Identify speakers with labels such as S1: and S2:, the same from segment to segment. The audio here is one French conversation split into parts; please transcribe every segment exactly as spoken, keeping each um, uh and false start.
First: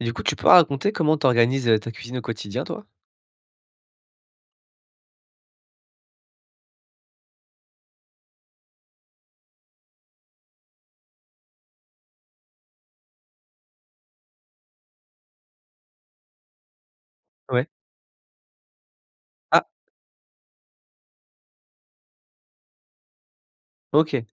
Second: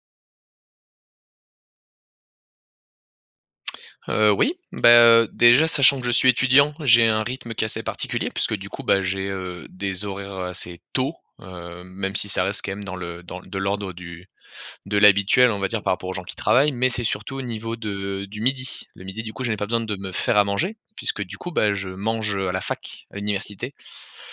S1: Et du coup tu peux raconter comment tu organises, heu, ta cuisine au quotidien toi?
S2: Heu, oui. Bah, heu, déjà sachant que je suis étudiant. J'ai un rythme qui est assez particulier puisque du coup, bah, j'ai, heu, des horaires, heu, assez tôt, hem, même si ça reste quand même dans le dans de l'ordre du de l'habituel on va dire par rapport aux gens qui travaillent mais c'est surtout au
S1: Ouais.
S2: niveau de du midi. Le midi du coup je n'ai pas
S1: Ah.
S2: besoin de me faire à manger, puisque du coup, bah, je mange, heu, à la fac, à l'université.
S1: OK.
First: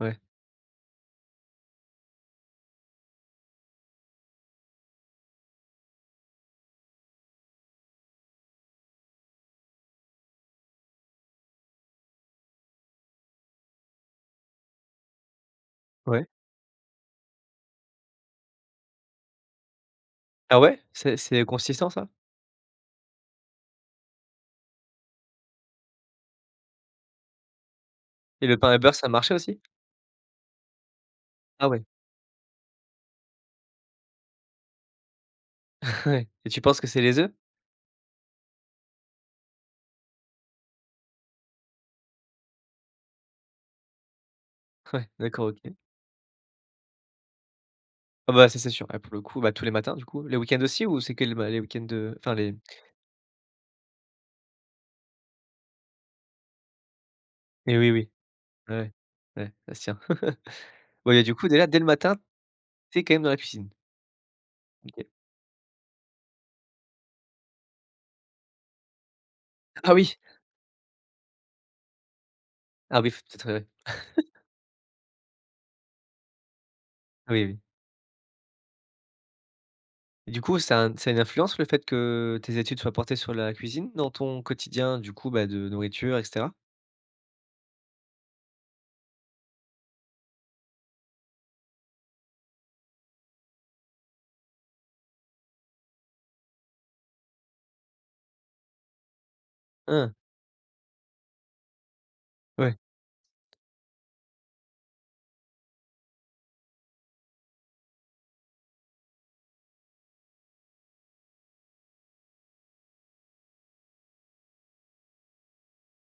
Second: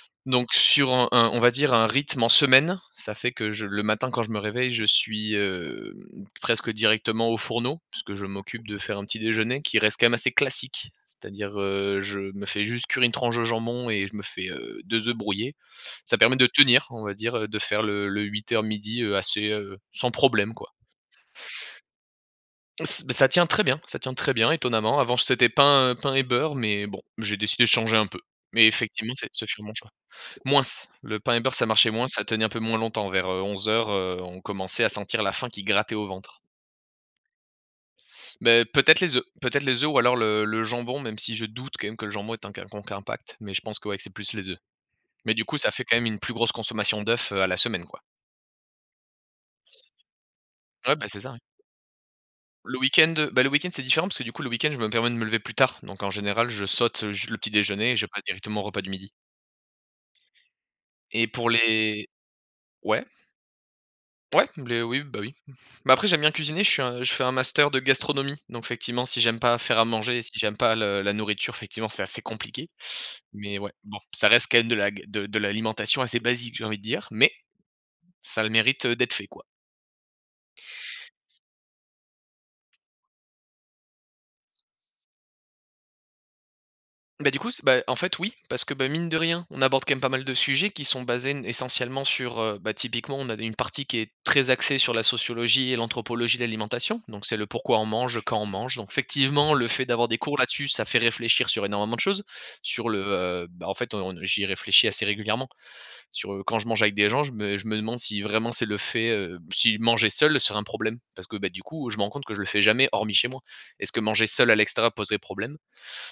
S1: Ouais.
S2: Donc sur un un on va dire un rythme en semaine, ça fait que je le matin, quand je me réveille, je suis, heu, presque directement aux fourneaux, puisque je m'occupe de faire un petit déjeuner qui reste quand même assez classique. C'est-à-dire, heu, je me fais juste cuire une tranche de jambon et je me fais, heu, deux œufs brouillés. Ça
S1: Ouais.
S2: permet de tenir on va dire, heu, de faire le le huit-heures-midi heu, assez, sans problème
S1: Ah
S2: quoi.
S1: ouais? C'est c'est consistant ça?
S2: M ç bah ça tient très bien, ça tient très bien étonnamment, avant j c'était pain pain et beurre mais bon. J'ai décidé de changer un peu,
S1: Et le
S2: mais
S1: pain et beurre ça
S2: effectivement c'est
S1: marchait
S2: ce fut
S1: aussi?
S2: un bon choix. Moins, le pain et beurre ça
S1: Ah ouais.
S2: marchait moins, ça tenait un peu moins longtemps, vers, heu, onze heures heu, on commençait à sentir la faim qui grattait au
S1: Ouais.
S2: ventre.
S1: Et tu penses que c'est les œufs?
S2: Beh, peut-être les œufs. Peut-être les œufs ou alors le-le jambon, même si je doute quand même que le jambon ait un quelconque impact, mais je pense que, ouais, que c'est plus les œufs.
S1: Ouais.
S2: Mais du
S1: D'accord,
S2: coup ça
S1: OK.
S2: fait quand même une plus grosse consommation d'œufs, heu, à la semaine quoi.
S1: Ah, bah, ça c'est sûr. Là pour le coup, bah, tous les matins du coup. Les week-ends aussi?
S2: Ouais,
S1: Ou
S2: bah,
S1: c'est
S2: c'est
S1: que
S2: ça
S1: les
S2: oui.
S1: ma les week-ends de, heu, enfin les
S2: Le week-end, bah, le week-end c'est différent parce que du coup le week-end je me permets de me lever plus tard. Donc en général je saute, heu, ju le petit
S1: Et oui,
S2: déjeuner et je
S1: oui.
S2: passe directement au repas du
S1: Ouais.
S2: midi.
S1: Ouais, ça se tient. Ouais et
S2: Et
S1: du coup
S2: pour
S1: déjà dès le
S2: les
S1: matin,
S2: ouais?
S1: [unintelligible] quand même dans la cuisine?
S2: Ouais. Blé, oui,
S1: OK.
S2: bah, oui. Bah, après j'aime bien cuisiner, je suis un je fais un master de gastronomie. Donc effectivement si j'aime pas faire à
S1: Ah oui.
S2: manger, et si j'aime pas le la nourriture effectivement c'est assez compliqué,
S1: Ah, oui, faut peut-être,
S2: mais
S1: heu, oui.
S2: ouais. Bon, ça reste quand même de la ga de de l'alimentation assez basique j'ai envie de dire, mais
S1: Oui, oui.
S2: ça a le mérite, heu, d'être fait quoi.
S1: Et du coup ça a un ça a une influence le fait que tes études soient portées sur la cuisine dans ton quotidien du coup, bah, de nourriture et cetera?
S2: Beh, du coup s bah, en fait oui parce que, bah, mine de rien, on aborde quand même pas mal de sujets qui sont basés n essentiellement sur, heu bah, typiquement on avait une partie qui est très axée sur la sociologie et l'anthropologie de l'alimentation. Donc c'est le, pourquoi on mange, heu, quand on mange. Donc effectivement le fait d'avoir
S1: Hein.
S2: des cours là-dessus ça fait réfléchir sur énormément de choses.
S1: Ouais.
S2: Sur le, heu, bah en fait on n j'y réfléchis assez régulièrement, sur, heu, quand je mange avec des gens je me je me demande si vraiment c'est le fait, heu si manger seul serait un problème. Parce que, beh, du coup, heu, je me rends compte que je le fais jamais hormis chez moi. Est-ce que manger seul à l'extérieur poserait problème?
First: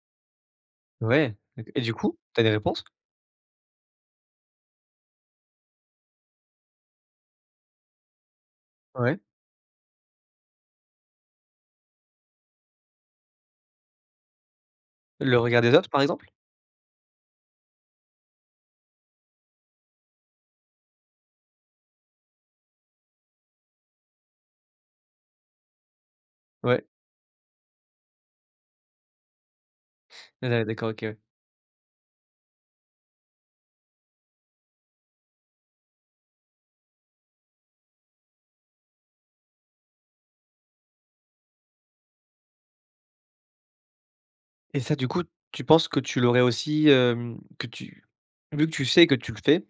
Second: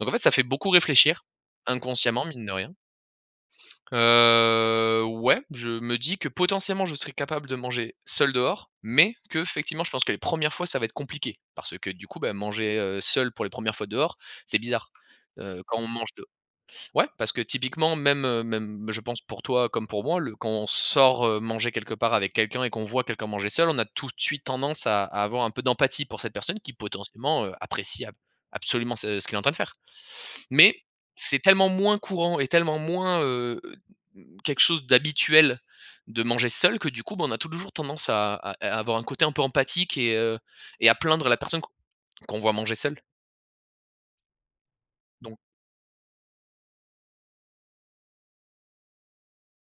S2: Donc, en fait ça fait beaucoup réfléchir,
S1: Ouais. Donc et du coup?
S2: inconsciemment
S1: Tu as
S2: mine
S1: des
S2: de rien.
S1: réponses?
S2: Heu, ouais. Je me dis que potentiellement je serais capable de manger seul dehors mais
S1: Ouais.
S2: qu'effectivement je pense que les premières fois ça va être compliqué. Parce que du coup, bah, manger, heu, seul pour les premières fois dehors, c'est bizarre.
S1: Le
S2: Heu,
S1: regard des
S2: quand on
S1: autres, par
S2: mange de
S1: exemple?
S2: ouais parce que typiquement même, heu, même je pense pour toi comme pour moi, le quand on sort, heu, manger quelque part avec quelqu'un et qu'on voit quelqu'un manger seul. On a tout de suite tendance à à avoir un peu d'empathie pour cette personne qui
S1: Ouais.
S2: potentiellement, heu, apprécie ab absolument ce ce qu'il est en train de faire.
S1: Ouais, d'a
S2: Mais
S1: d'accord OK ouais.
S2: c'est tellement moins courant et tellement moins, heu, m quelque chose d'habituel, de manger seul que du coup, bah, on a touljours tendance à à à avoir un côté un peu empathique et, heu, et à plaindre la personne qu qu'on voit manger seule.
S1: Et ça, du coup,
S2: Don
S1: tu penses que tu l'aurais aussi, hem, que tu vu que tu sais que tu le fais,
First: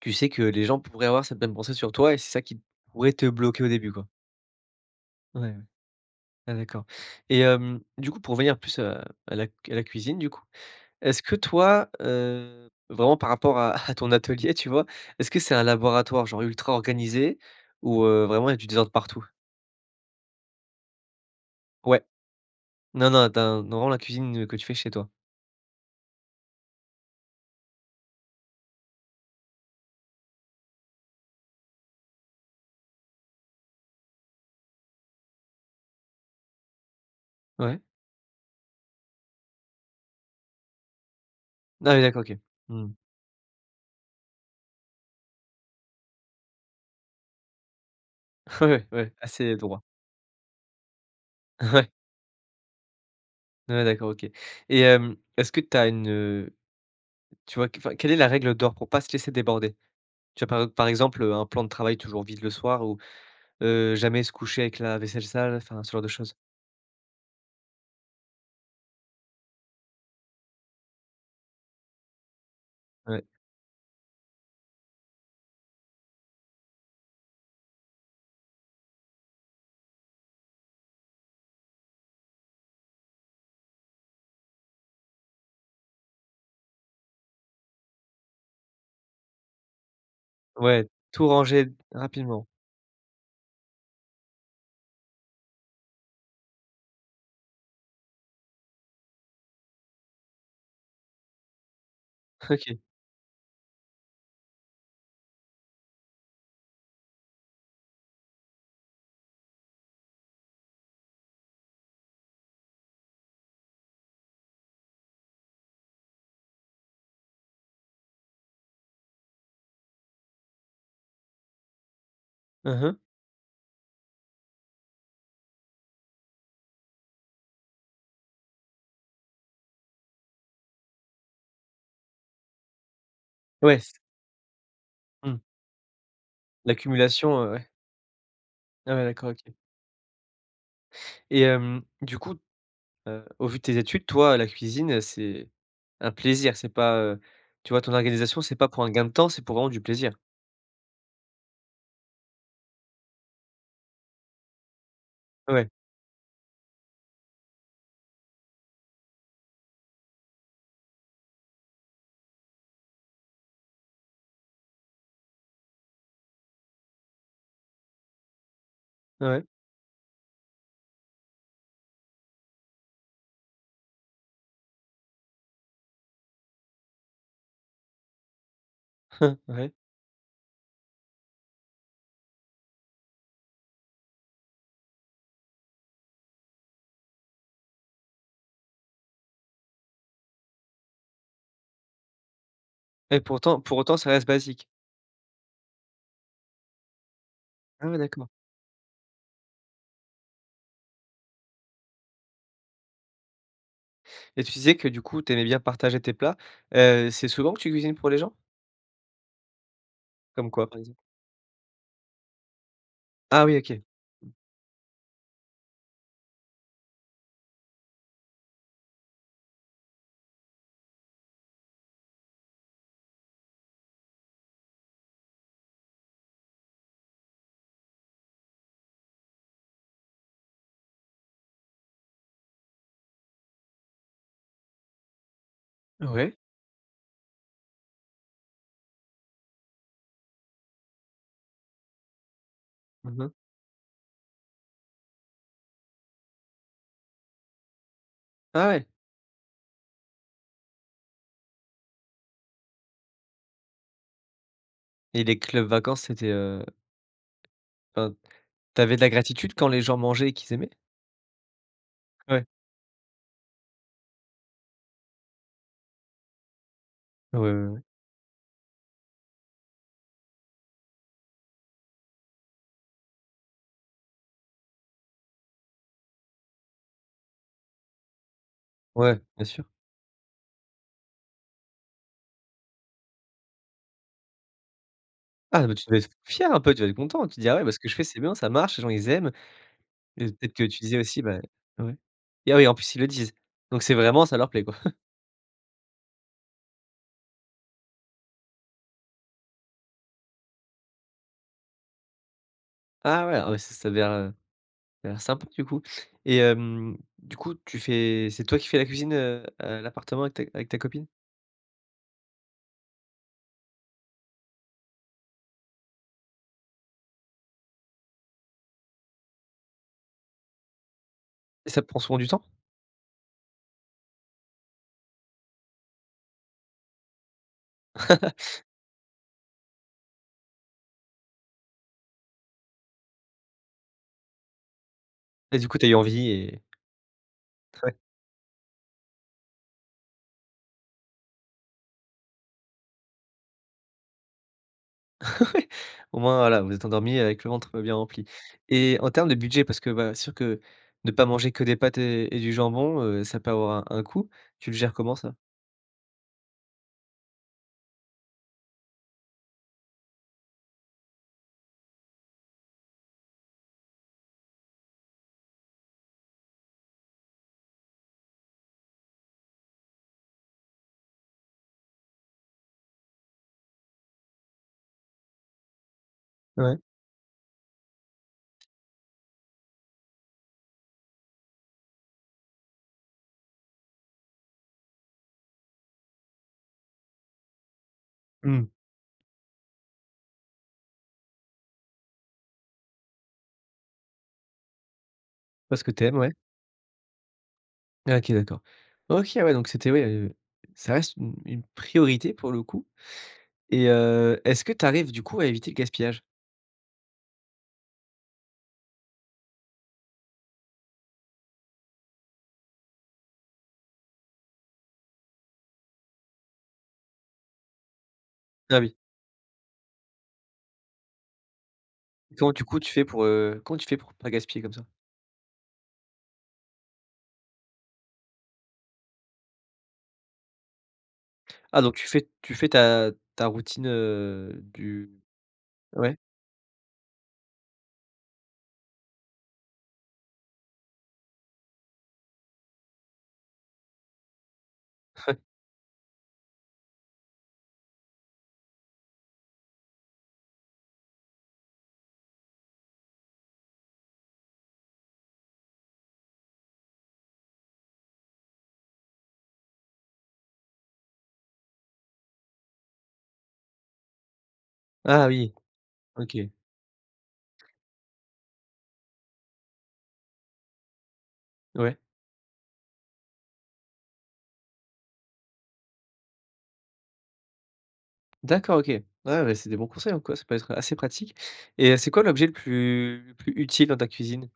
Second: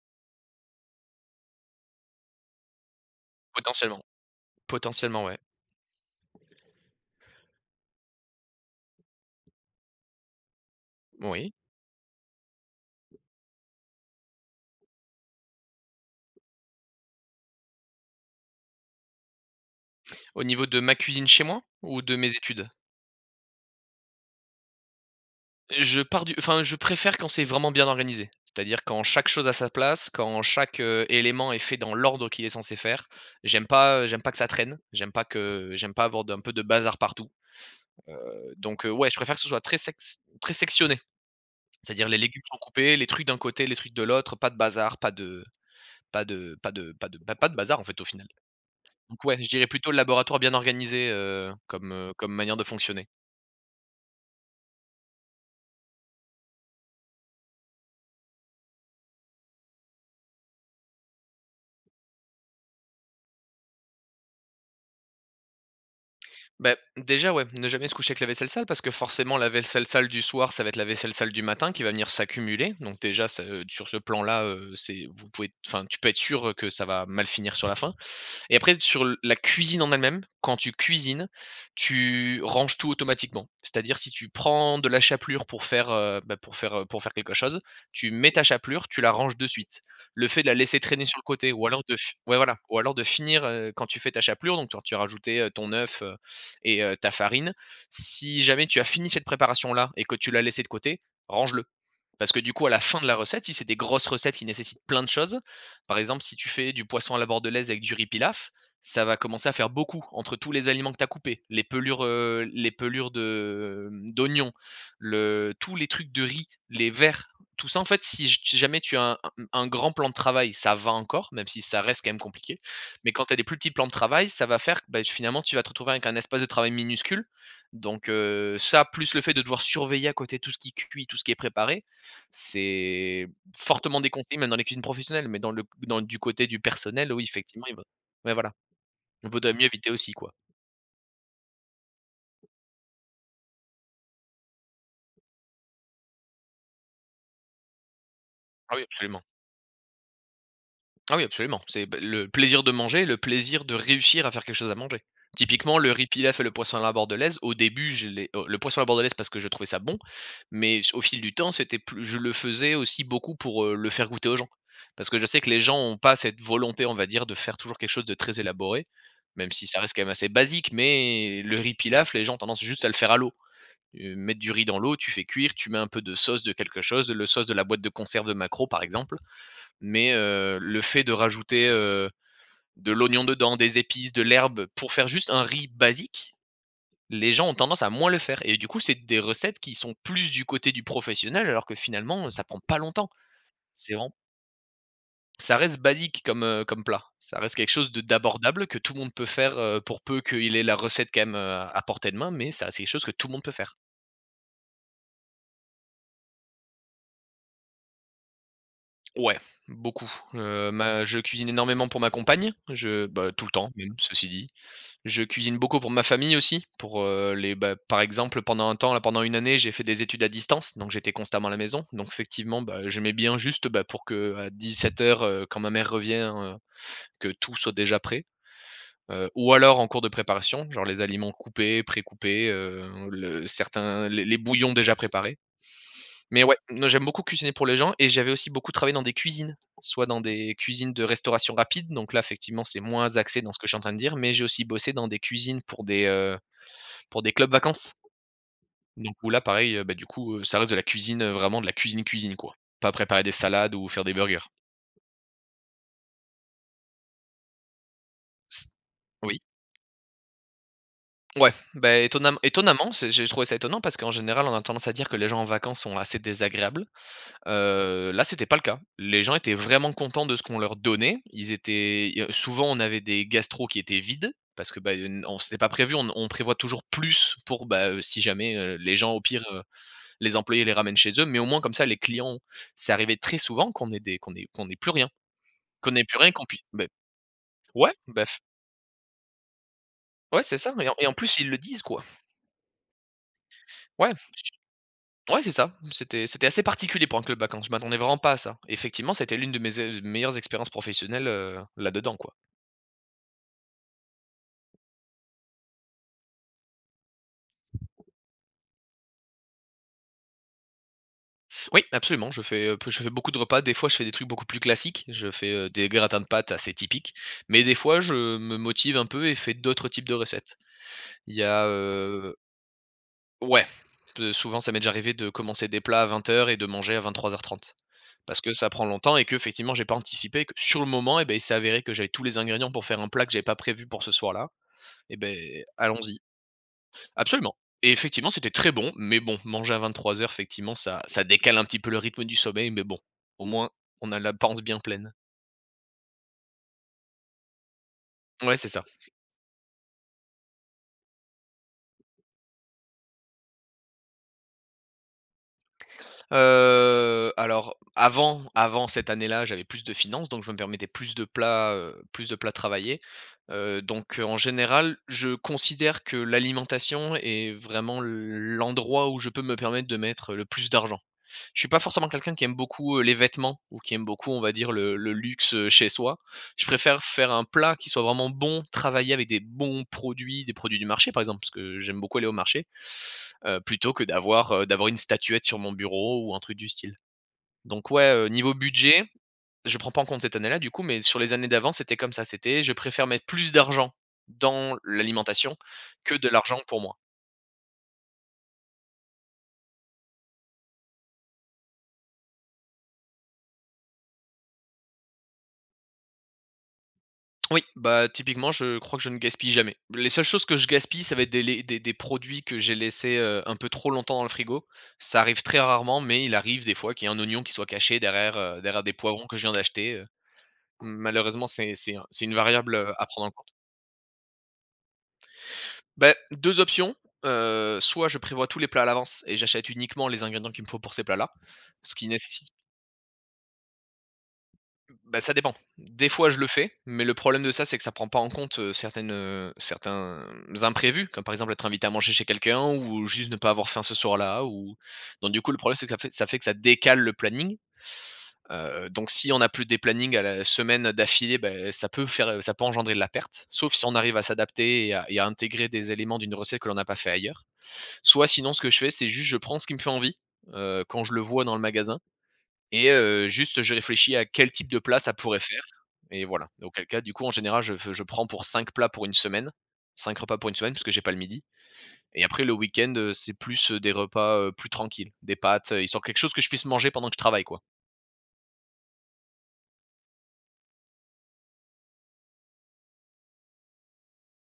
S1: tu sais que les gens pourraient avoir cette même pensée sur toi et c'est ça qui pourrait te bloquer au début
S2: Potentiellement.
S1: quoi?
S2: Potentiellement, ouais.
S1: Ouais. Ouais, d'accord. Et hem, du coup pour venir plus, heu, à la c à la cuisine du coup, est-ce que
S2: Oui.
S1: toi, heu, vraiment par rapport à à ton atelier, tu vois? Est-ce que c'est un laboratoire genre ultra organisé ou, heu, vraiment il y a du désordre partout?
S2: Au niveau de ma cuisine chez moi? Ou
S1: Ouais.
S2: de mes études?
S1: Non, non, dans dans vraiment la cuisine que tu fais chez toi.
S2: Heu, je pars du enfin, je préfère quand c'est vraiment bien organisé. C'est-à-dire quand chaque chose à sa place, quand chaque, heu, élément est fait dans l'ordre qu'il est censé faire. J'aime pas, heu, j'aime pas que ça traîne. J'aime pas que j'aime pas avoir de un peu de bazar partout.
S1: Ouais.
S2: Heu, donc, heu, ouais je préfère que ce soit très sec s très sectionné,
S1: Ah, oui,
S2: c'est-à-dire
S1: d'acc
S2: les
S1: OK.
S2: légumes sont
S1: Mmh.
S2: coupés, les trucs d'un côté, les trucs de l'autre, pas de bazar, pas de pas de pas de pas de, bah, pas de bazar en fait au final.
S1: Ouais, ouais,
S2: Donc, ouais je
S1: assez
S2: dirais
S1: droit.
S2: plutôt le laboratoire bien organisé, heu,
S1: Ouais.
S2: comme, heu, comme manière de fonctionner.
S1: Ouais, d'accord, OK. Et hem, est-ce que tu as une, heu, tu vois, qu enfin, quelle est la règle d'or pour pas se laisser déborder? Tu vois, par ep par exemple, heu, un plan de travail toujours vide le soir ou, heu, jamais se coucher avec la vaisselle sale, enfin ce genre de choses?
S2: Bah, déjà, ouais, ne jamais se coucher avec la vaisselle sale parce que forcément la vailsselle sale du soir, ça va être la vaisselle sale du matin qui va venir s'accumuler. Donc,
S1: Ouais.
S2: déjà ça, heu, sur ce plan-là, heu, c'est, vous pouvez êt enfin tu peux être sûr, heu, que ça va mal finir sur la fin. Et après sur la cuisine en elle-même, quand tu cuisines, tu ranges tout automatiquement. C'est-à-dire si tu prends de la chapelure pour faire, heu, bah, pour faire, heu, pour faire quelque chose, tu mets ta chapelure, tu la ranges de suite. Le fait de la laisser
S1: Ouais,
S2: traîner sur le
S1: tout
S2: côté ou
S1: ranger d
S2: alors de f ouais,
S1: rapidement.
S2: voilà, ou alors de finir, heu, quand tu fais ta chapelure, donc quand tu as rajouté, heu, ton oeuf et heu, ta farine. Si jamais tu as fini cette préparation-là et que tu l'as laissée de côté, range-le. Parce que du coup à la
S1: OK.
S2: fin de la recette si c'est des grosses recettes qui nécessitent plein de choses par exemple si tu fais du poisson à la bordelaise avec du riz pilaf, ça va commencer à faire beaucoup. Entre tous les aliments que tu as coupés, les pelures, heu, les pelures de, mmh, d'oignon, le tous les trucs de riz, les verres, tout ça en fait, si j si jamais tu as un un grand plan de travail, ça va encore, même si ça reste quand même compliqué.
S1: Mmh mh.
S2: Mais quand tu as des plus petits plans de travail, ça va faire que, bah, finalement tu vas te retrouver avec un espace de travail minuscule, donc, heu, ça plus le fait de devoir surveiller à côté tout ce qui cuit, tout ce qui est préparé, c'est
S1: Ouais, c
S2: fortement déconseillé, même dans les cuisines professionnelles. Mais
S1: Mmh.
S2: dans le dans l du côté du personnel, oui
S1: L'accumulation, heu,
S2: effectivement,
S1: ouais.
S2: il va ouais, voilà.
S1: Ah, ouais, d'accord,
S2: Il vaudrait
S1: OK.
S2: mieux éviter aussi quoi.
S1: Et, hem, du coup, heu, au vu de tes études toi et la cuisine, heu, c'est un plaisir c'est pas, heu tu vois, ton organisation, c'est pas
S2: Ah, oui,
S1: pour un gain de
S2: absolument.
S1: temps c'est pour vraiment du plaisir?
S2: Ah, oui absolument. C'est, ben, le plaisir de manger, le plaisir de réussir à faire quelque chose à manger.
S1: Ouais.
S2: Typiquement le riz pilaf et le poisson à la bordelaise, au début je l'ai heu, le poisson à la bordelaise parce que je trouvais ça bon, mais ce au fil du temps c'était plu je le faisais aussi beaucoup pour, heu, le faire goûter aux gens. Parce que je sais que les gens ont pas cette volonté on va dire de faire toujours quelque chose de très élaboré,
S1: Ouais.
S2: même si ça reste quand même assez basique, mais, le riz pilaf, les gens ont tendance juste à le faire à l'eau. Heu, mettre du riz dans l'eau, tu fais cuire, tu mets un peu de sauce de quelque chose, le sauce de la boîte de conserve de maquereaux par exemple.
S1: Ouais.
S2: Mais, heu, le fait de rajouter, heu, de l'oignon dedans, des épices, de l'herbe pour faire juste un riz basique, les gens ont tendance à moins le faire. Et du coup c'est des recettes qui sont plus du côté du professionnel alors que finalement, heu, ça prend pas longtemps,
S1: Et pourtant pour
S2: c'est
S1: autant ça
S2: vraiment
S1: reste basique?
S2: Ça reste basique comme, heu, comme plat. Ça reste quelque
S1: Ah,
S2: chose
S1: ouais,
S2: de
S1: d'accord.
S2: d'abordable, que tout le monde peut faire, heu, pour peu qu'il ait la recette quand même, heu, à portée de main, mais c'est à c'est chose que tout le monde peut faire.
S1: Et tu disais que du coup tu aimais bien partager tes plats, heu, c'est souvent que tu cuisines pour les gens?
S2: Ouais, beaucoup.
S1: Comme quoi
S2: Heu,
S1: par exemple?
S2: ma je cuisine énormément pour ma compagne, je, bah tout
S1: Ah,
S2: le
S1: oui,
S2: temps,
S1: OK.
S2: même, ceci dit. Je cuisine beaucoup pour ma famille aussi, pour, heu, les, bah par exemple pendant un temps, là, pendant une année, j'ai fait des études à distance, donc j'étais constamment à la maison, donc fectivement, bah, heu, j'aimais bien juste, bah, pour qu'à dix-sept heures, heu, quand ma mère revient, heu, que tout soit déjà prêt. Heu, ou alors en cours de préparation, genre les aliments coupés, pré-coupés, heu, le certains les les bouillons déjà préparés.
S1: Ouais.
S2: Mais ouais, non, j'aime beaucoup cuisiner pour les gens et j'avais aussi beaucoup travaillé dans des cuisines, soit dans des cuisines de restauration rapide, donc là fectivement c'est moins
S1: Mmh mh.
S2: axé dans ce que je suis en train de dire, mais j'ai aussi bossé dans des cuisines pour des, heu, pour des clubs vacances.
S1: Ah, ouais!
S2: Donc, où là pareil, bah du coup, heu, ça reste de la cuisine, heu, vraiment de la cuisine, cuisine quoi. Pas préparer des salades ou faire des burgers.
S1: Et les clubs vacances c'était, heu enfin,
S2: S
S1: tu avais de la
S2: oui.
S1: gratitude quand les gens mangeaient et qu'ils aimaient?
S2: Ouais. Bah, étonnam
S1: Ouais.
S2: étonnamment, c'est j'ai trouvé ça étonnant, parce qu'en général, on a tendance à dire que les gens en vacances sont assez désagréables.
S1: Ouais, ouais, ouais.
S2: Heu, là c'était pas le cas. Les gens étaient vraiment contents de ce qu'on leur donnait, ils étaient i heu, souvent on avait des gastros qui étaient vides. Parce que, bah, i heu, n on c'était pas prévu, on on prévoit toujours plus, pour, bah, heu, si jamais, heu, les gens au
S1: Ouais,
S2: pire,
S1: bien
S2: heu
S1: sûr.
S2: les employés les ramènent chez eux. Mais au moins comme ça les clients c'est arrivé très souvent qu'on ait des qu'on ait qu'on ait plus rien.
S1: Ah, ben, tu
S2: Qu'on
S1: devais
S2: ait
S1: être
S2: plus rien
S1: f
S2: et qu'on
S1: fier
S2: pui
S1: un peu de tu
S2: beh,
S1: devais être content? Tu te dis: «Ah, ouais, ben, ce que
S2: ouais,
S1: je fais c'est
S2: beh
S1: bien,
S2: f
S1: ça marche, les gens ils aiment». Et
S2: Ouais,
S1: peut-être
S2: c'est
S1: que
S2: ça
S1: tu
S2: et en
S1: disais
S2: et en
S1: aussi,
S2: plus
S1: ben
S2: ils le disent
S1: ouais,
S2: quoi!
S1: et ah, oui, en plus ils le disent! Donc, c'est
S2: Ouais,
S1: vraiment ça leur plaît quoi?
S2: ouais c'est ça, m c'était c'était assez particulier pour un club vacances, je m'attendais vraiment pas à ça. Effectivement c'était l'une de mes ze meilleures expériences professionnelles, heu, là dedans quoi.
S1: Ah, ouais, ah, bah ça ça avait l'air, heu, ça à l'air sympa du coup. Et hem, du coup, tu fais c'est toi qui fais la cuisine, heu, à l'appartement avec ta avec ta copine?
S2: Oui, absolument je fais, heu, p je fais beaucoup de repas. Des fois je fais des trucs beaucoup plus classiques, je fais, heu, des gratins de pâtes assez typiques. Mais des fois je me motive un peu et fais d'autres types de recettes. Il y a,
S1: Et ça te prend souvent du
S2: heu
S1: temps?
S2: Ouais. Peut souvent ça m'est déjà arrivé de commencer des plats à vingt heures et de manger à vingt-trois heures trente. Parce que ça prend longtemps et que effectivement j'ai pas anticipé que, sur le moment et, beh, il s'est avéré que j'avais tous les ingrédients pour faire un plat que j'avais pas prévu pour ce soir-là. Et,
S1: Et
S2: beh,
S1: du coup tu as eu
S2: allons-y!
S1: envie et
S2: Absolument et
S1: très.
S2: effectivement c'était très bon. Mais bon, manger à vingt-trois heures fectivement ça ça décale un petit peu le rythme du sommeil mais bon. Au moins, on a la panse bien pleine.
S1: Ouais. Au moins voilà vous vous êtes endormis avec le ventre bien rempli.
S2: Ouais, c'est ça.
S1: Et en termes de budget, parce que voilà c'est sûr que de pas manger que des pâtes et et du jambon, heu, ça peut avoir un un coût, tu le gères comment ça?
S2: Heu, alors, avant avant cette année-là, j'avais plus de finances, donc je me permettais plus de plats, heu, plus de plats travaillés. Heu, donc, heu, en général, je considère que l'alimentation est vraiment l l'endroit où je peux me permettre de mettre le plus d'argent. Je suis pas forcément quelqu'un qui aime beaucoup, heu, les vêtements, ou qui aime beaucoup on va dire le le luxe, heu, chez soi, je
S1: Ouais.
S2: préfère faire un plat qui soit vraiment bon, travailler avec des bons produits, des produits du marché par exemple, parce que j'aime beaucoup aller au marché. Heu, plutôt que d'avoir, heu, d'avoir une statuette sur mon bureau ou un truc du style. Donc, ouais, heu, niveau
S1: Mmh.
S2: budget, je prends pas en compte cette année-là du coup, mais sur les années d'avant, c'était comme ça. C'était: «Je préfère mettre plus d'argent dans l'alimentation,
S1: Pas ce que tu
S2: que
S1: aimes
S2: de
S1: ouais.
S2: l'argent pour moi».
S1: OK, d'accord. OK, ouais, donc c'était oui, heu, ça reste une une priorité pour le coup, et, heu, est-ce que tu arrives du coup à éviter le gaspillage?
S2: Oui, bah, typiquement, je crois que je ne gaspille jamais. Les seules choses que je gaspille, ça va être des les des des produits que j'ai laissés, heu, un peu trop longtemps dans le frigo. Ça arrive très rarement, mais il arrive des fois qu'il y ait un oignon qui soit caché derrière, heu,
S1: Ah
S2: derrière des
S1: oui.
S2: poivrons que je viens d'acheter, heu. Malheureusement, c'est c'est un c'est une
S1: Comment tu
S2: variable,
S1: coup
S2: heu,
S1: tu fais, heu,
S2: à prendre en compte.
S1: comment quand tu fais pour pas gaspiller comme ça?
S2: Bah, deux options, heu, soit je prévois tous les plats à l'avance et j'achète uniquement les ingrédients qu'il me faut pour ces plats-là,
S1: Ah
S2: ce
S1: donc
S2: qui
S1: tu fais
S2: nécessi
S1: tu fais ta ta routine, heu, du
S2: Bah, ça dépend. Des
S1: ouais.
S2: fois, je le fais, mais le problème de ça, c'est que ça prend pas en compte, heu, certaines, heu, certains, imprévus. Comme par exemple, être invité à manger chez quelqu'un ou juste ne pas avoir faim ce soir-là ou donc du coup le problème, c'est que ça fait ça fait que ça décale le planning. Heu, donc si on n'a plus des plannings à la semaine, heu, d'affilée, bah, heu, ça peut faire, heu, ça peut engendrer de la perte. Sauf si on arrive à s'adapter et à et à intégrer des éléments d'une recette que l'on n'a pas fait ailleurs. Soit sinon ce que je fais, c'est juste je prends ce qui me fait envie, heu, quand je le vois dans le magasin et heu, juste, je réfléchis à quel type de plat ça
S1: Ah
S2: pourrait
S1: oui.
S2: faire, et
S1: OK.
S2: voilà, et auquel cas, du coup, en général, je f je prends pour cinq plats pour une semaine. cinq repas pour une semaine, puisque j'ai pas le midi
S1: Ouais.
S2: et après, le week-end, heu, c'est plus, heu, des repas, heu, plus tranquilles. Des pâtes, heu, histoire quelque chose que je puisse manger pendant que je travaille, quoi.
S1: D'accord, OK. Ah ouais, bah, c'est des bons conseils en quoi ça peut être, heu, assez pratique, et heu, c'est quoi l'objet le plus le plus utile dans ta cuisine?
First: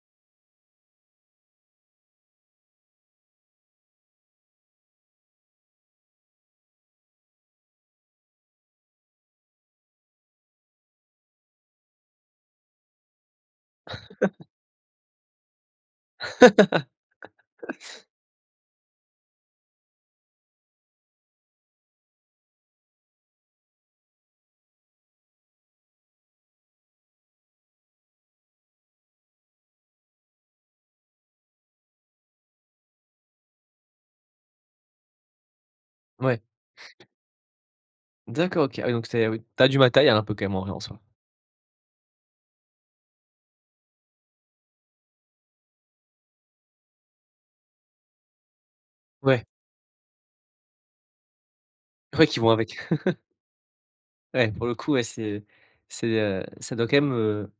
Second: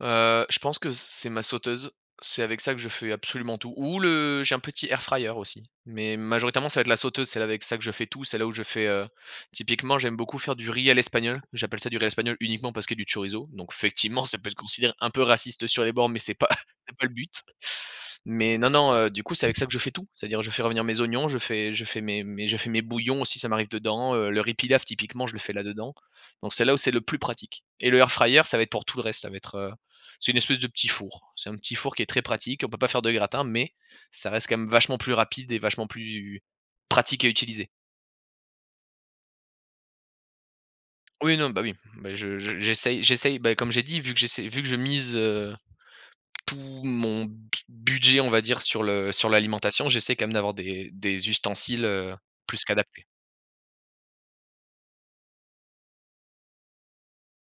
S2: Heu, je pense que c'est ma sauteuse, c'est avec ça que je fais absolument tout, ou le j'ai un petit air fryer aussi. Mais majoritairement ça va être la sauteuse, celle avec ça que je fais tout, c'est là où je fais, heu typiquement j'aime beaucoup faire du riz à l'espagnol. J'appelle ça du riz espagnol uniquement parce qu'il y a du chorizo, donc effectivement ça peut être considéré un peu raciste sur les bords, mais c'est pas c'est pas le but, mais non, non, heu, du coup c'est avec ça que je fais tout. C'est-à-dire je fais revenir mes oignons, je fais je fais mes mes je fais mes bouillons aussi ça m'arrive dedans. Heu, le riz Pilaf typiquement je le fais là-dedans, donc c'est là où c'est le plus pratique, et le air fryer ça va être pour tout le reste. Ça va être heu, c'est une espèce de petit four, c'est un petit four qui est très pratique on peut pas faire de gratin mais, ça reste quand même vachement plus rapide et vachement plus,
S1: Ouais.
S2: pratique à utiliser.
S1: D'accord, OK. Ah oui donc c'est oui tu as du matériel un peu quand même en en soi.
S2: Oui, non, bah, oui. Bah, je je j'essaye j'essaye, bah, comme j'ai dit vu que j'essaie vu que je mise, heu, tout mon budget on va dire sur le sur
S1: Ouais.
S2: l'alimentation, j'essaie quand même d'avoir des des ustensiles, heu,
S1: Ouais qui vont
S2: plus
S1: avec.
S2: qu'adaptés.
S1: Ouais pour le coup ouais c'est c'est heu, ça doit quand même, heu,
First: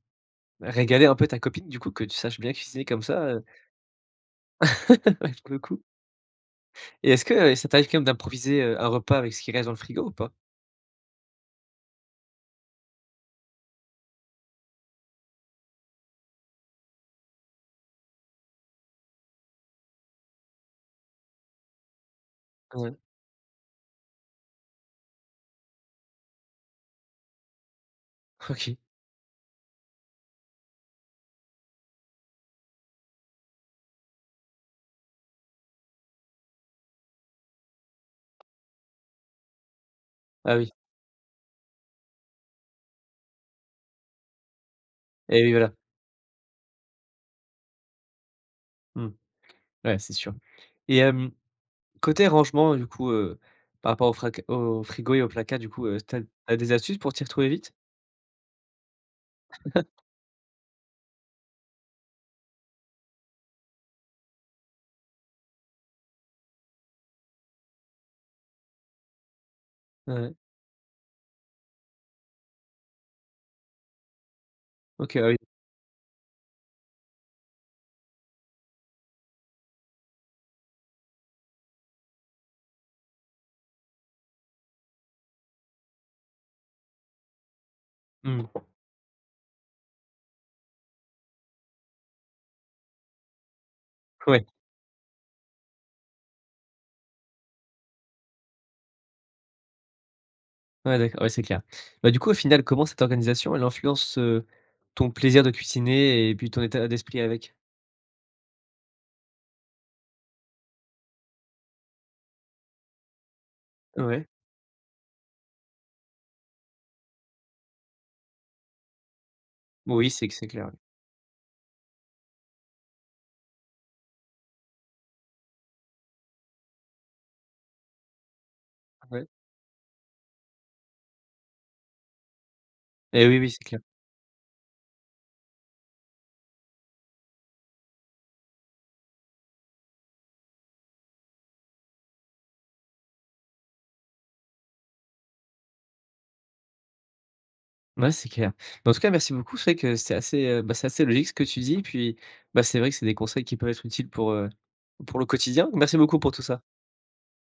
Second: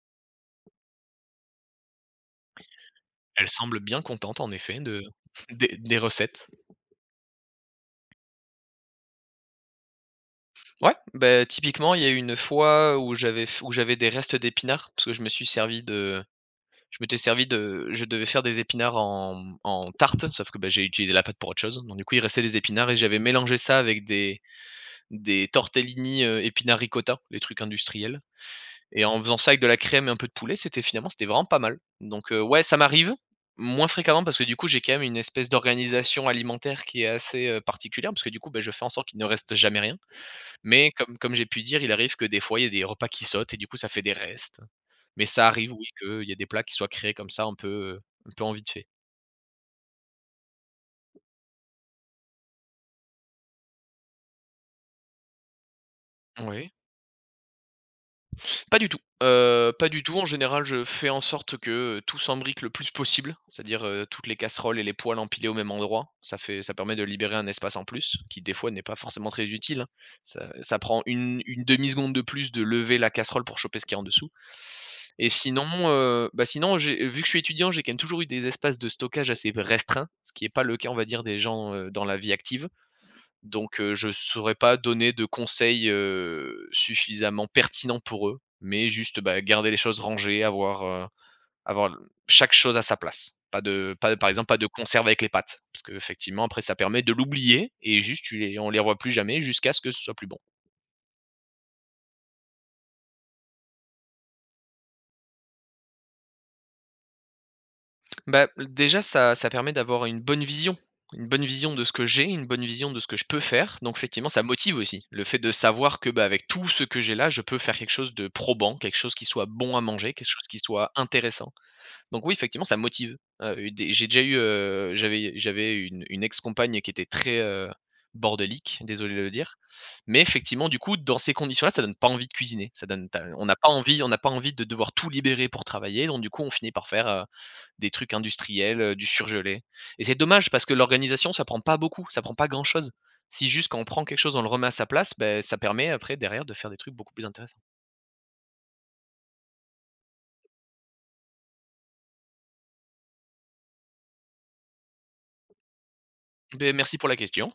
S1: régaler un peu ta copine du coup que tu saches bien cuisiner comme ça, heu
S2: Elle semble bien contente en effet de
S1: Ouais, pour le
S2: des
S1: coup.
S2: des recettes.
S1: Et est-ce que, heu, ça t'arrive quand même d'improviser, heu, un repas avec ce qui reste dans le frigo ou pas?
S2: Ouais, beh, typiquement il y a eu une fois où j'avais f où j'avais des restes d'épinards, parce que je me suis servi de je m'étais servi de je devais faire des épinards en, mmh, en tarte sauf que, bah, j'ai utilisé la pâte pour autre chose. Donc du coup il restait des épinards
S1: Ouais.
S2: et j'avais mélangé ça avec des des tortellini, heu, épinard-ricotta, des trucs industriels,
S1: OK
S2: et en faisant ça avec de la crème et un peu de poulet, c'était finalement c'était vraiment pas mal. Donc, heu, ouais ça m'arrive, moins fréquemment parce que du coup j'ai quand même une espèce d'organisation alimentaire qui est assez, heu, particulière, parce que du coup, bah, je fais en sorte qu'il ne reste jamais rien,
S1: Ah oui.
S2: mais comme comme j'ai pu dire il arrive que des fois, il y ait des repas qui sautent et du coup, ça fait des restes. Mais
S1: Et
S2: ça
S1: oui voilà.
S2: arrive oui, qu'il y ait des plats qui soient créés comme ça un peu, heu, un peu en vite fait.
S1: Mmh. Ouais c'est sûr. Et hem, côté rangement du coup, heu, par rapport au frac au frigo et au placard du coup, heu, tu as tu as
S2: Oui.
S1: des astuces pour t'y retrouver vite?
S2: Pas du tout! Heu, pas du tout. En général, je fais en sorte que, heu, tout s'embrique le plus possible, c'est-à-dire, heu, toutes les casseroles et les poêles empilées au même endroit. Ça fait ça permet de libérer un espace en plus, qui des fois n'est pas forcément très utile, hein.
S1: Ouais.
S2: Ça ça prend une une demi seconde de plus de lever la casserole pour choper ce qui est en dessous.
S1: OK, bah
S2: Et
S1: oui.
S2: sinon, heu, bah, sinon, j'ai vu que je suis étudiant, j'ai quand même toujours eu des espaces de stockage assez v restreints, ce qui est pas le cas on va dire des gens, heu, dans la vie active. Donc, heu, je saurais pas donner de conseils, heu, suffisamment pertinents pour eux,
S1: Mmh.
S2: mais juste, heu, bah, garder les choses rangées, avoir, heu, avoir l chaque chose à sa place. Pas de pas de par
S1: Ouais.
S2: exemple pas de conserve avec les pâtes, parce que effectivement après ça permet de l'oublier et juste tu les on les revoit plus jamais jusqu'à ce que ce soit plus bon.
S1: Ouais d'accord, ouais c'est clair. Bah, du coup au final comment cette organisation elle influence, heu, ton plaisir de cuisiner et puis ton état d'esprit avec?
S2: Bah, heu, déjà ça ça permet d'avoir une bonne vision. Une bonne vision de ce que j'ai, une bonne vision de ce que je peux faire, donc
S1: Ouais.
S2: effectivement ça motive aussi, le fait de savoir que, bah, avec tout ce que j'ai là, je peux faire quelque chose de probant, quelque chose qui soit bon à
S1: Oui
S2: manger,
S1: c'est
S2: quelque
S1: c
S2: chose
S1: c'est
S2: qui
S1: clair ouais.
S2: soit intéressant. Donc oui effectivement ça motive, heu, et dé j'ai déjà eu, heu, j'avais u j'avais une une ex-compagne qui était très, heu, bordélique, désolé de
S1: Ouais.
S2: le dire, mais effectivement du coup dans ces conditions-là ça donne pas envie de cuisiner. Ça donne tu
S1: Et
S2: as
S1: oui,
S2: on
S1: oui,
S2: n'a
S1: c'est
S2: pas
S1: clair.
S2: envie, on n'a pas envie de devoir tout libérer pour travailler, donc du coup on finit par faire, heu, des trucs industriels, heu, du surgelé. Et c'est dommage parce que l'organisation ça prend pas beaucoup, ça prend pas grand chose. Si juste quand on prend quelque chose on le remet à sa place, beh, ça permet après derrière de faire des trucs beaucoup plus intéressants.
S1: Ouais, c'est clair. Bah, en tout cas merci beaucoup, c'est vrai que c'est assez, heu, bah, c'est assez logique ce que tu dis puis, bah, c'est vrai que c'est des conseils qui peuvent être utiles pour, heu, pour le quotidien. Merci beaucoup pour tout ça!
S2: Beh, merci pour la question.